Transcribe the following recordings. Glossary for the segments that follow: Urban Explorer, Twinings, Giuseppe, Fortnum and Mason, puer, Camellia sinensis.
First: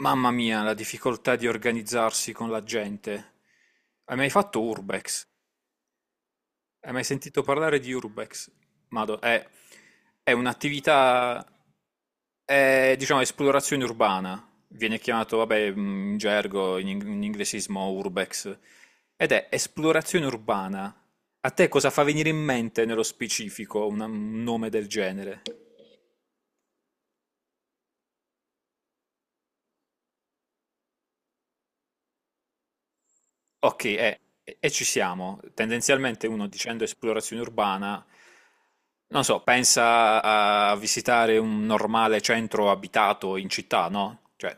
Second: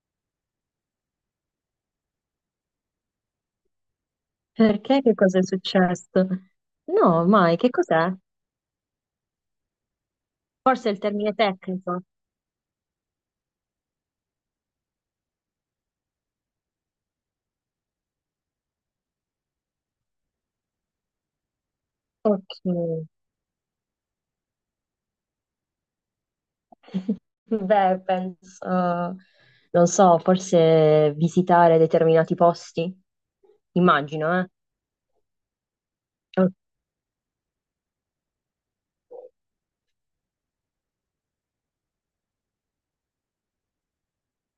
Mamma mia, la difficoltà di organizzarsi con la gente. Hai mai fatto Perché? Che Urbex? cosa è successo? Hai mai No, sentito mai, che parlare di cos'è? Urbex? Mado, è Forse è il termine un'attività, tecnico. è, diciamo, esplorazione urbana. Viene chiamato, vabbè, in gergo, in inglesismo Urbex. Ed è esplorazione urbana. A te cosa fa venire in Ok. mente nello specifico un nome del genere? Beh, penso, non so, forse visitare determinati posti, Ok, immagino, e ci siamo. Tendenzialmente uno Ok. dicendo esplorazione urbana, non so, pensa a visitare un normale centro abitato in città, no? Cioè,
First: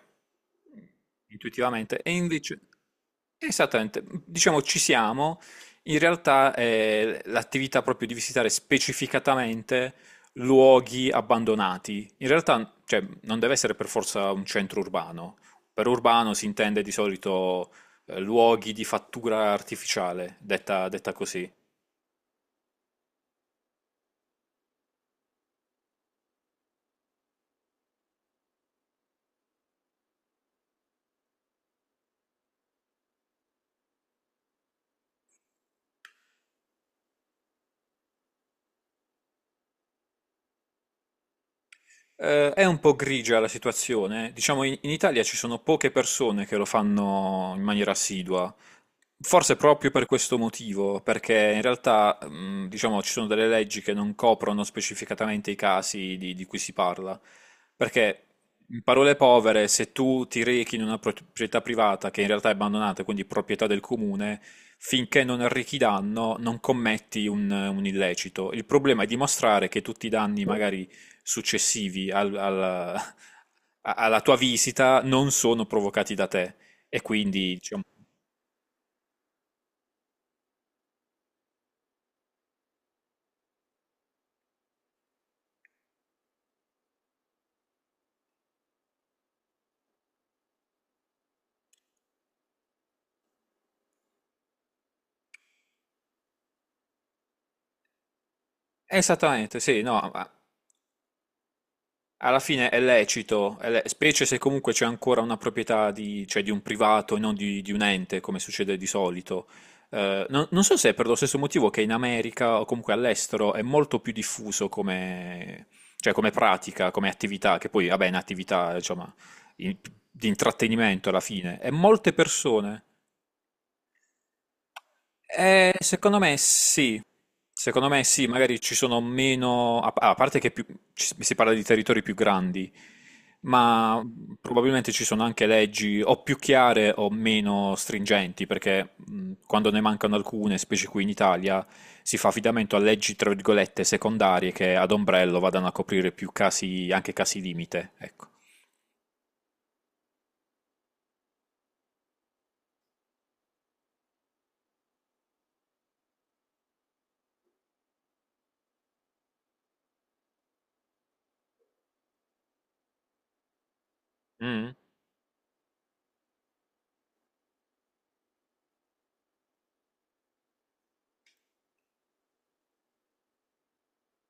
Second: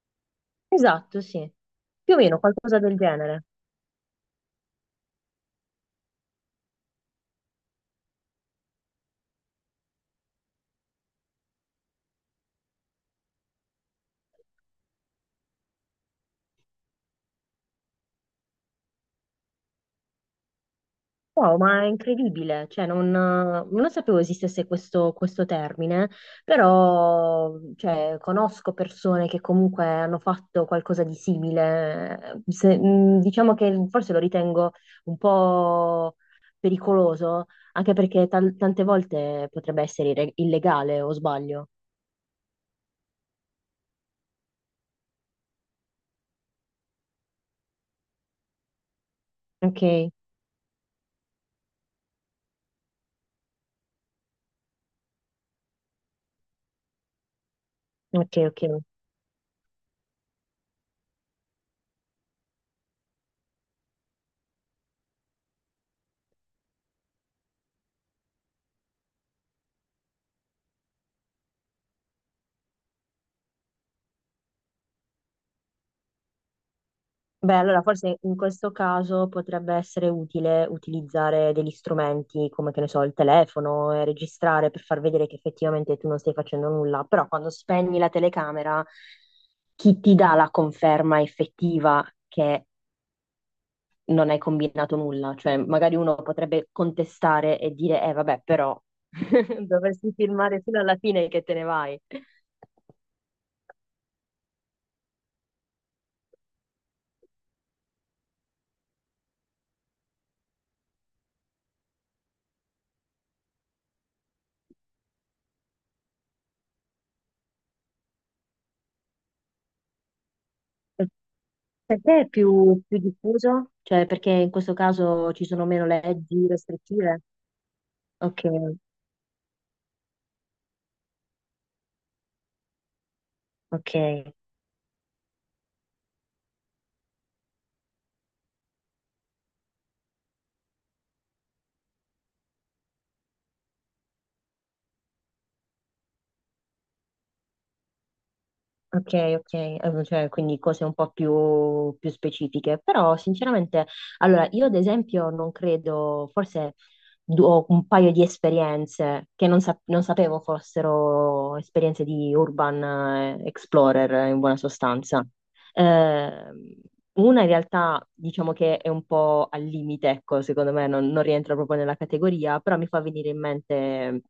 Esatto, sì. intuitivamente. E Più o meno invece, qualcosa del genere. esattamente, diciamo ci siamo, in realtà è l'attività proprio di visitare specificatamente luoghi abbandonati. In realtà, cioè, non deve essere per forza un centro urbano. Per urbano si intende di solito luoghi di fattura artificiale, detta così. Wow, ma è incredibile, cioè non sapevo esistesse questo termine, però cioè, conosco persone che comunque hanno fatto qualcosa di simile. Diciamo che forse lo ritengo un po' pericoloso, anche perché tante volte potrebbe essere illegale, o sbaglio. È un po' grigia la situazione. Diciamo, in Italia ci sono poche persone che lo fanno in maniera assidua. Forse proprio per Ok, questo motivo, perché in realtà, diciamo, ci sono delle leggi che non coprono specificatamente i casi di cui si parla. Perché, ok. in parole povere, se tu ti rechi in una proprietà privata che in realtà è abbandonata, quindi proprietà del comune, finché non arrechi danno, non commetti un illecito. Il problema è dimostrare che tutti i danni magari alla, alla tua visita non sono provocati da te. E Beh, quindi, allora diciamo, forse in questo caso potrebbe essere utile utilizzare degli strumenti come, che ne so, il telefono e registrare per far vedere che effettivamente tu non stai facendo nulla, però quando spegni la telecamera, chi ti dà la conferma effettiva che non hai combinato nulla? Cioè, magari uno potrebbe contestare e dire, eh vabbè, però esattamente, sì, no, dovresti ma filmare fino alla fine che te ne vai. alla fine è lecito, è le- specie se comunque c'è ancora una proprietà di, cioè di un privato e non di, di un ente, come succede di solito. Non, non so se è per lo stesso motivo che in America o comunque all'estero è molto più diffuso come, cioè come pratica, come attività, che poi, vabbè, è un'attività, insomma, in- di intrattenimento alla fine. E Per molte te è persone più diffuso? Cioè, perché in questo caso ci sono eh, meno leggi restrittive? secondo me sì, Ok, magari ci sono meno, a parte che più- ci- si parla di territori più grandi, ma ok, probabilmente ci sono anche leggi o più chiare o meno stringenti, perché quando ne mancano alcune, specie qui in Italia, si fa affidamento a leggi, tra virgolette, secondarie che ad ombrello vadano a coprire più casi, anche casi limite, ecco. ok, ok, cioè, quindi cose un po' più specifiche, però sinceramente, allora io ad esempio non credo, forse ho un paio di esperienze che non sapevo fossero esperienze di urban explorer in buona Mm, sostanza. Eh, una in realtà diciamo che è un po' al limite, ecco, secondo me non rientra proprio nella categoria, però mi fa venire in mente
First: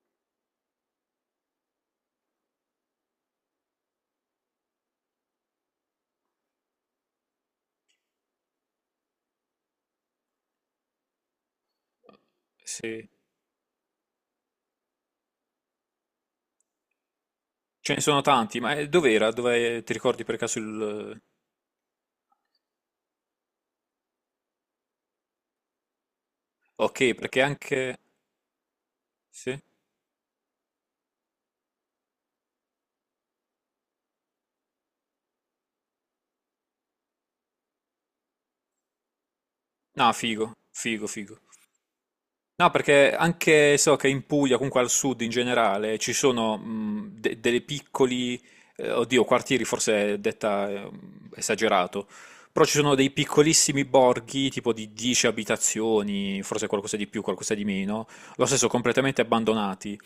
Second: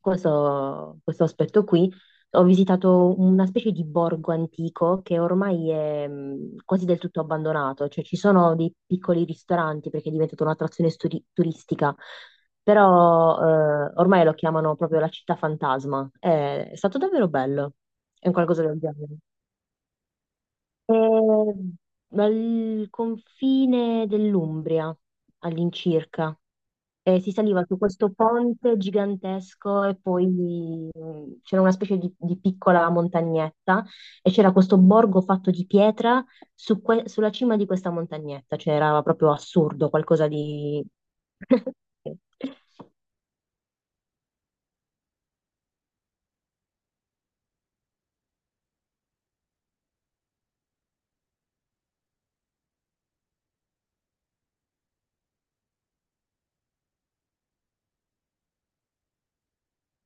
questo aspetto qui. Ho visitato una specie di borgo antico che ormai è quasi del tutto abbandonato, cioè ci sono dei piccoli ristoranti perché è diventata un'attrazione turistica, sì, però ormai lo chiamano proprio la città fantasma. È stato davvero bello, ce ne sono è un tanti, qualcosa ma del genere. dov'era? Dove ti ricordi per caso il... È al confine dell'Umbria all'incirca. ok, E si perché saliva su anche... questo ponte Sì? gigantesco e poi c'era una specie di piccola montagnetta e c'era questo borgo fatto di pietra su sulla cima di questa montagnetta, cioè era proprio assurdo, No, qualcosa figo, di... figo, figo. No, perché anche so che in Puglia, comunque al sud in generale, ci sono de- dei piccoli, oddio, quartieri forse è detta esagerato, però ci sono dei piccolissimi borghi, tipo di 10 abitazioni, forse qualcosa di più, qualcosa di meno, lo stesso completamente abbandonati.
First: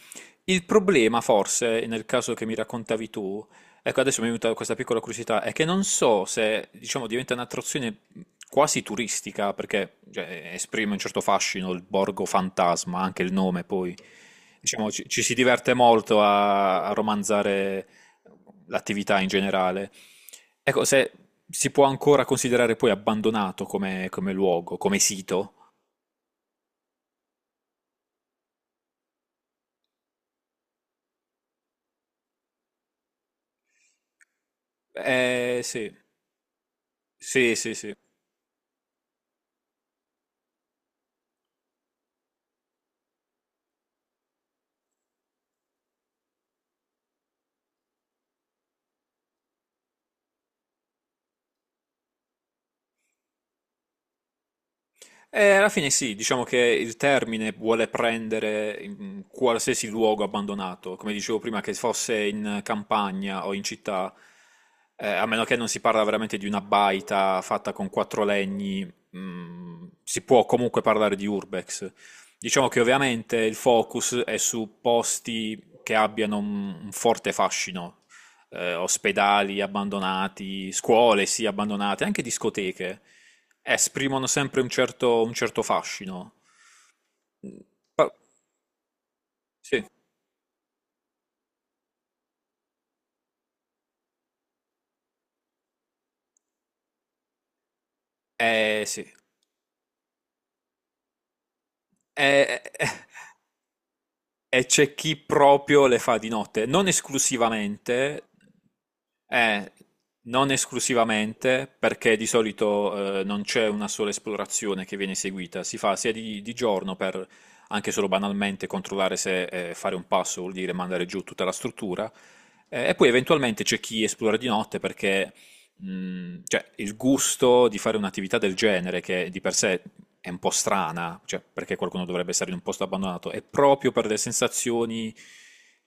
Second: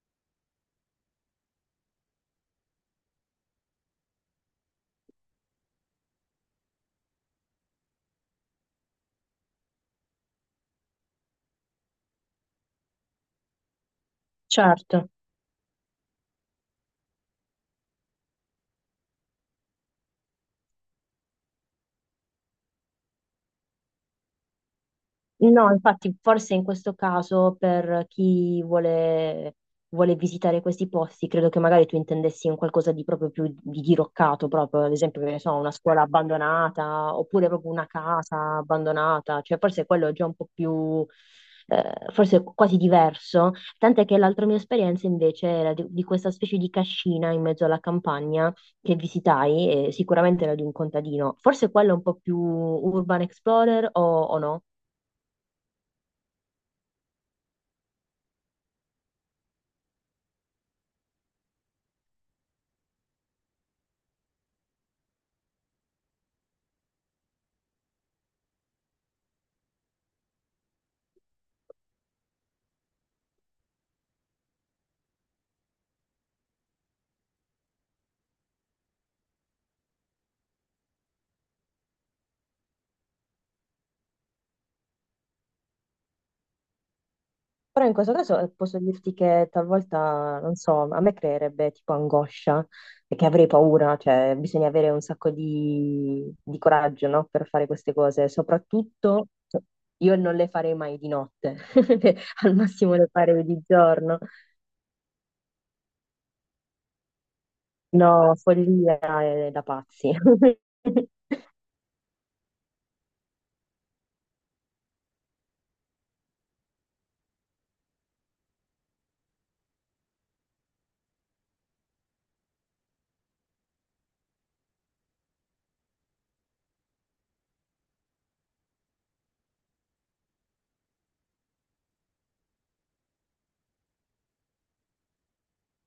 Il problema, forse, nel caso che mi raccontavi tu, ecco, adesso mi è venuta questa piccola curiosità, è che non so se, diciamo, diventa un'attrazione quasi turistica, perché, cioè, esprime un certo fascino il borgo fantasma, anche il nome, poi, diciamo, Certo. Ci si diverte molto a romanzare l'attività in generale. Ecco, se si può ancora considerare poi abbandonato come, come luogo, come sito. No, infatti, forse in questo caso per chi vuole visitare questi posti, credo che magari tu intendessi un qualcosa di proprio più di diroccato, proprio ad esempio, che ne so, una Sì, scuola abbandonata oppure sì, proprio sì, una sì. casa abbandonata, cioè forse quello è già un po' più, forse quasi diverso. Tant'è che l'altra mia esperienza invece era di questa specie di cascina in mezzo alla campagna che visitai, e sicuramente era di un contadino. Forse quello è un po' più urban explorer o no? Alla fine sì, diciamo che il termine vuole prendere in qualsiasi luogo abbandonato, come dicevo prima, che fosse in campagna o in città, a meno che non si parla veramente di una baita fatta con quattro legni, mm, si può comunque parlare di urbex. Diciamo che ovviamente il focus è su posti che abbiano un forte fascino, ospedali abbandonati, scuole sì abbandonate, anche discoteche, esprimono sempre un certo fascino. Mm, Però in questo pa- caso posso dirti che sì, talvolta, non so, a me creerebbe tipo angoscia, perché avrei paura, cioè bisogna avere un sacco di coraggio, no? Per fare queste cose. eh sì. Soprattutto io non le farei mai di notte, al Eh. massimo le farei di giorno. E c'è chi proprio le fa di notte, non esclusivamente, No, follia è da eh, pazzi. non esclusivamente, perché di solito non c'è una sola esplorazione che viene eseguita, si fa sia di giorno per anche solo banalmente controllare se fare un passo vuol dire mandare giù tutta la struttura, e poi eventualmente c'è chi esplora di notte perché cioè, il gusto di fare un'attività del genere, che di per sé è un po' strana, cioè, perché qualcuno dovrebbe stare in un posto abbandonato, è proprio per le sensazioni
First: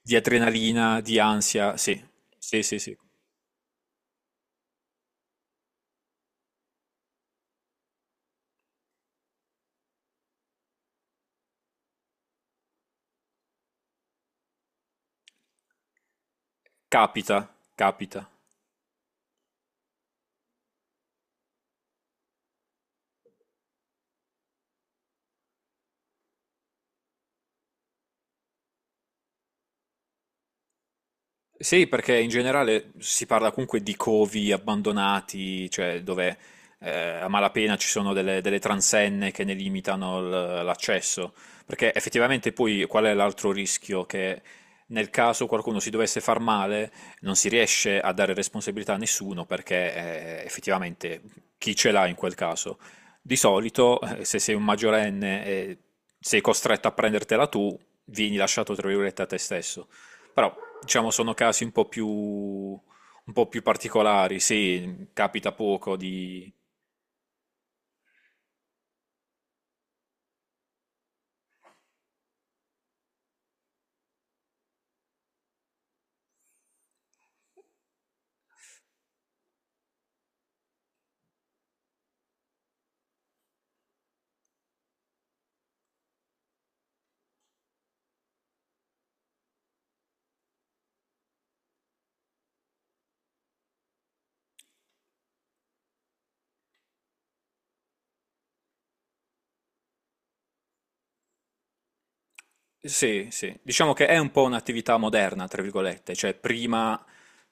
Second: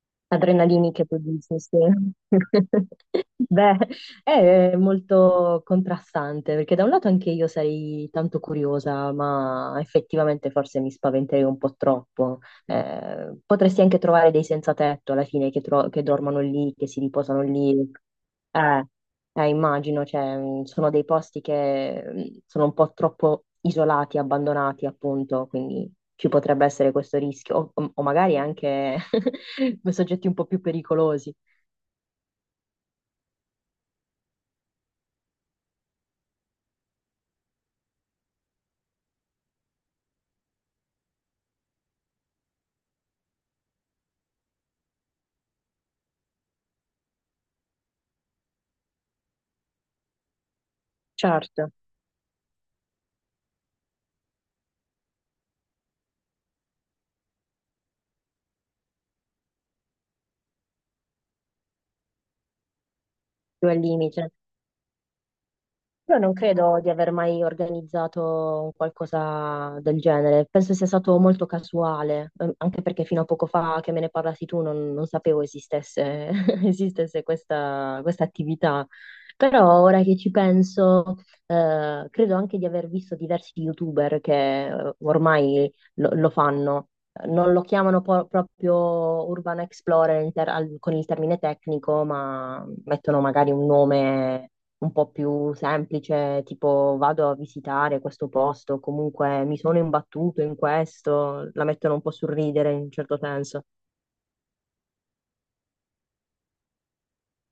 di adrenalina, Adrenaliniche, tu di dici, sì. ansia. Sì, sì, sì, sì. Beh, è molto contrastante, perché da un lato anche io sarei tanto curiosa, ma effettivamente forse mi spaventerei un po' troppo. Potresti anche trovare dei senza tetto alla fine che dormono lì, che si Capita, riposano lì. capita. Eh, Immagino, cioè, sono dei posti che sono un po' troppo isolati, abbandonati, appunto, quindi ci potrebbe essere questo rischio, o magari anche soggetti un po' più pericolosi. Sì, perché in generale si parla comunque di covi abbandonati, cioè dove eh, a malapena ci sono delle, delle transenne che ne limitano l- l'accesso. Perché effettivamente poi qual è l'altro rischio? Che nel caso qualcuno si dovesse far male non si riesce a dare responsabilità a nessuno perché effettivamente Certo, chi ce l'ha in quel caso? Di solito se sei un maggiorenne e sei costretto a prendertela tu, vieni lasciato tra virgolette a te stesso. Però, diciamo, sono casi un po' più più al limite. particolari. Sì, capita poco Io non di, credo di aver mai organizzato un qualcosa del genere, penso sia stato molto casuale, anche perché fino a poco fa che me ne parlassi tu non sapevo esistesse, esistesse questa attività, però ora che ci penso, credo anche di aver visto diversi YouTuber che ormai lo fanno, non lo chiamano proprio Urban Explorer in con il termine tecnico, ma mettono magari un nome un po' più semplice, tipo vado a visitare questo posto, comunque mi sono imbattuto in questo, la mettono un po' sul ridere in un certo sì, sì, senso. diciamo che è un po' un'attività moderna, tra virgolette, cioè prima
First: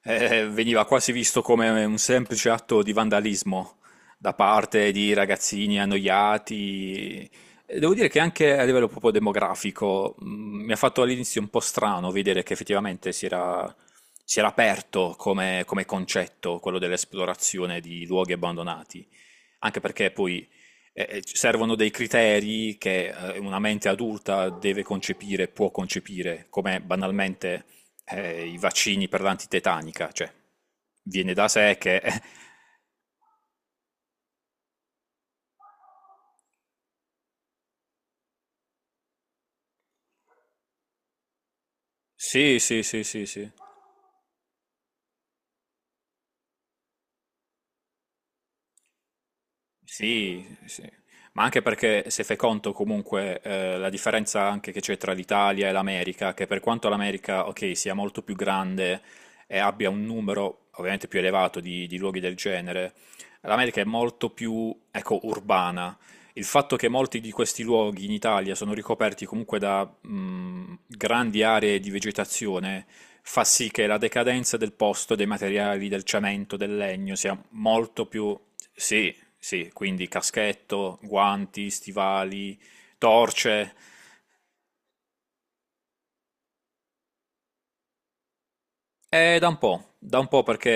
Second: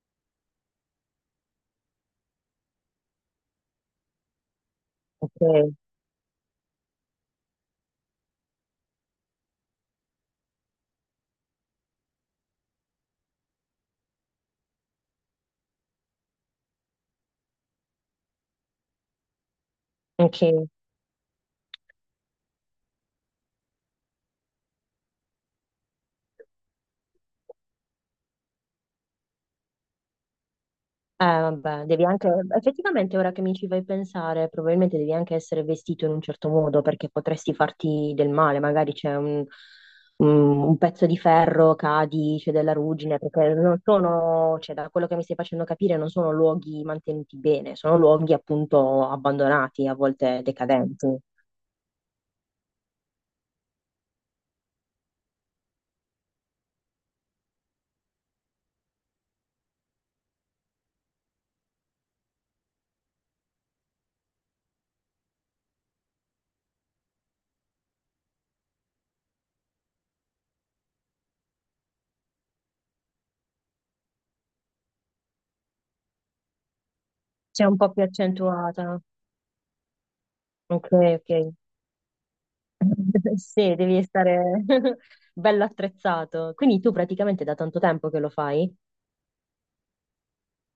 veniva quasi visto come un semplice atto di vandalismo da parte di Ok, ragazzini annoiati. E devo dire che anche a livello proprio demografico mi ha fatto all'inizio un po' strano vedere che effettivamente si era aperto come, come concetto quello dell'esplorazione di luoghi abbandonati. Anche perché ok. poi ci servono dei criteri che una mente adulta deve concepire, può concepire, come banalmente i vaccini per l'antitetanica, cioè viene da sé Vabbè, che... devi anche, effettivamente ora che mi ci fai pensare, probabilmente devi anche essere vestito in un certo modo perché potresti farti del male, magari c'è un, un pezzo di ferro, cadi, c'è Sì, della sì, sì, ruggine, sì, sì. perché non sono, cioè da quello che mi stai facendo capire, non sono luoghi mantenuti bene, sono luoghi appunto abbandonati, a volte Sì, sì. decadenti. Ma anche perché se fai conto comunque la differenza anche che c'è tra l'Italia e l'America, che per quanto l'America, ok, sia molto più grande e abbia un numero ovviamente più elevato di luoghi del genere, l'America è molto più, ecco, urbana. Il fatto che molti di questi luoghi in Italia sono ricoperti comunque da grandi aree di vegetazione fa sì che la decadenza del posto, dei materiali, del cemento, del legno sia C'è un po' più molto più... accentuata. Sì, sì, quindi Ok, caschetto, ok. guanti, stivali, torce. Sì, devi stare bello attrezzato. Quindi tu praticamente da tanto tempo che lo fai? È da un po' perché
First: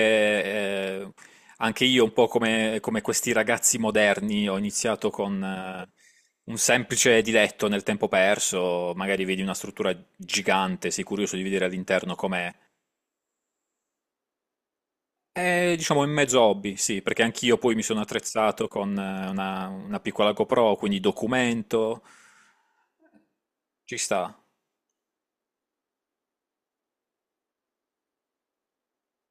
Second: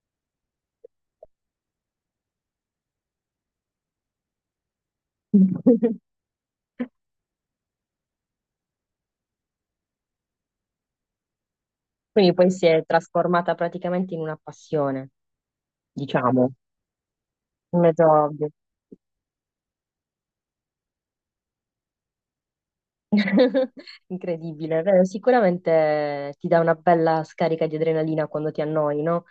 anche io, un po' come, come questi ragazzi moderni, ho iniziato con un semplice diletto nel tempo perso. Magari vedi una struttura gigante, sei curioso di vedere all'interno Quindi poi com'è. si è trasformata praticamente in una passione, È, diciamo, in mezzo diciamo, hobby, sì, perché anch'io poi un mi sono mezzo ovvio. attrezzato con una piccola GoPro, quindi documento, ci sta. Incredibile, vero? Sicuramente ti dà una bella scarica di adrenalina quando ti annoi, no?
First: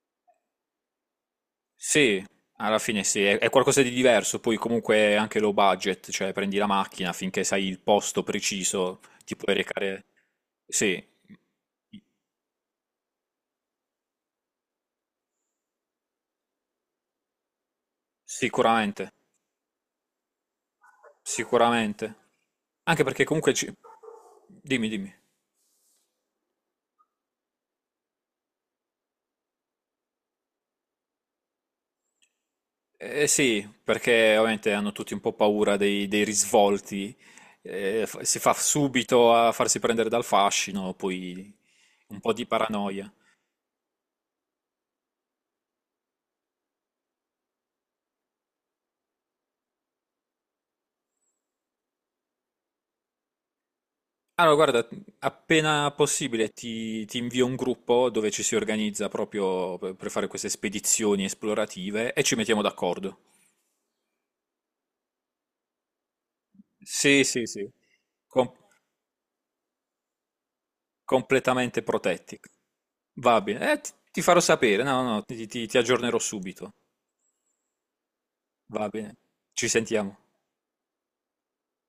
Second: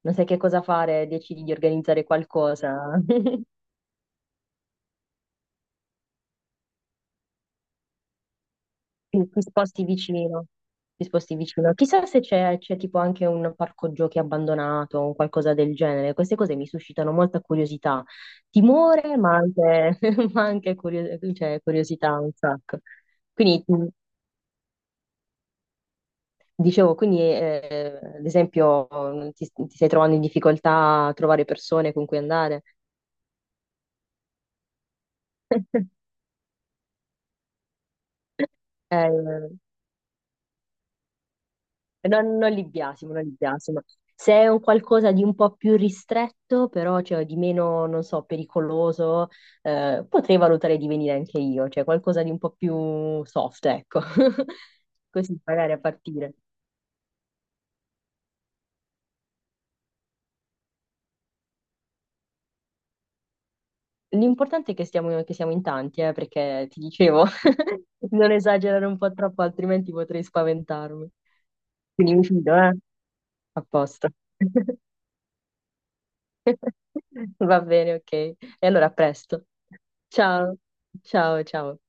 Non sai che cosa fare, decidi di organizzare Sì, alla qualcosa. fine sì, è qualcosa di diverso, poi comunque è anche low budget, cioè prendi la macchina finché sai il posto preciso, Sì, ti ti puoi sposti recare... vicino, Sì, ti sposti vicino. Chissà se c'è tipo anche un parco giochi abbandonato o qualcosa del genere. Queste cose mi suscitano molta curiosità, sicuramente, timore, ma anche, ma anche cioè, curiosità sicuramente. un sacco. Anche perché comunque Quindi ci... Dimmi, dimmi. dicevo, quindi ad esempio ti stai trovando in difficoltà a trovare persone con cui andare? Eh sì, perché ovviamente hanno tutti un po' paura dei, dei risvolti, fa- si fa subito Eh, a farsi prendere dal fascino, poi un po' Non, di non li biasimo, paranoia. non li biasimo. Se è un qualcosa di un po' più ristretto, però cioè, di meno, non so, pericoloso, potrei valutare di venire anche io, cioè qualcosa di un po' più soft, ecco. Allora, guarda, Così magari a appena partire. possibile ti invio un gruppo dove ci si organizza proprio per fare queste spedizioni esplorative e ci mettiamo d'accordo. L'importante è che che siamo in tanti, perché ti dicevo, Sì, sì, sì, non com- esagerare un po' troppo, altrimenti potrei spaventarmi. completamente Quindi mi protetti. fido, eh? Va A bene, eh, posto. ti farò sapere, no, no, ti ti- ti aggiornerò subito. Va bene, ok. E allora Va a bene, presto. ci sentiamo. Ciao, ciao, ciao.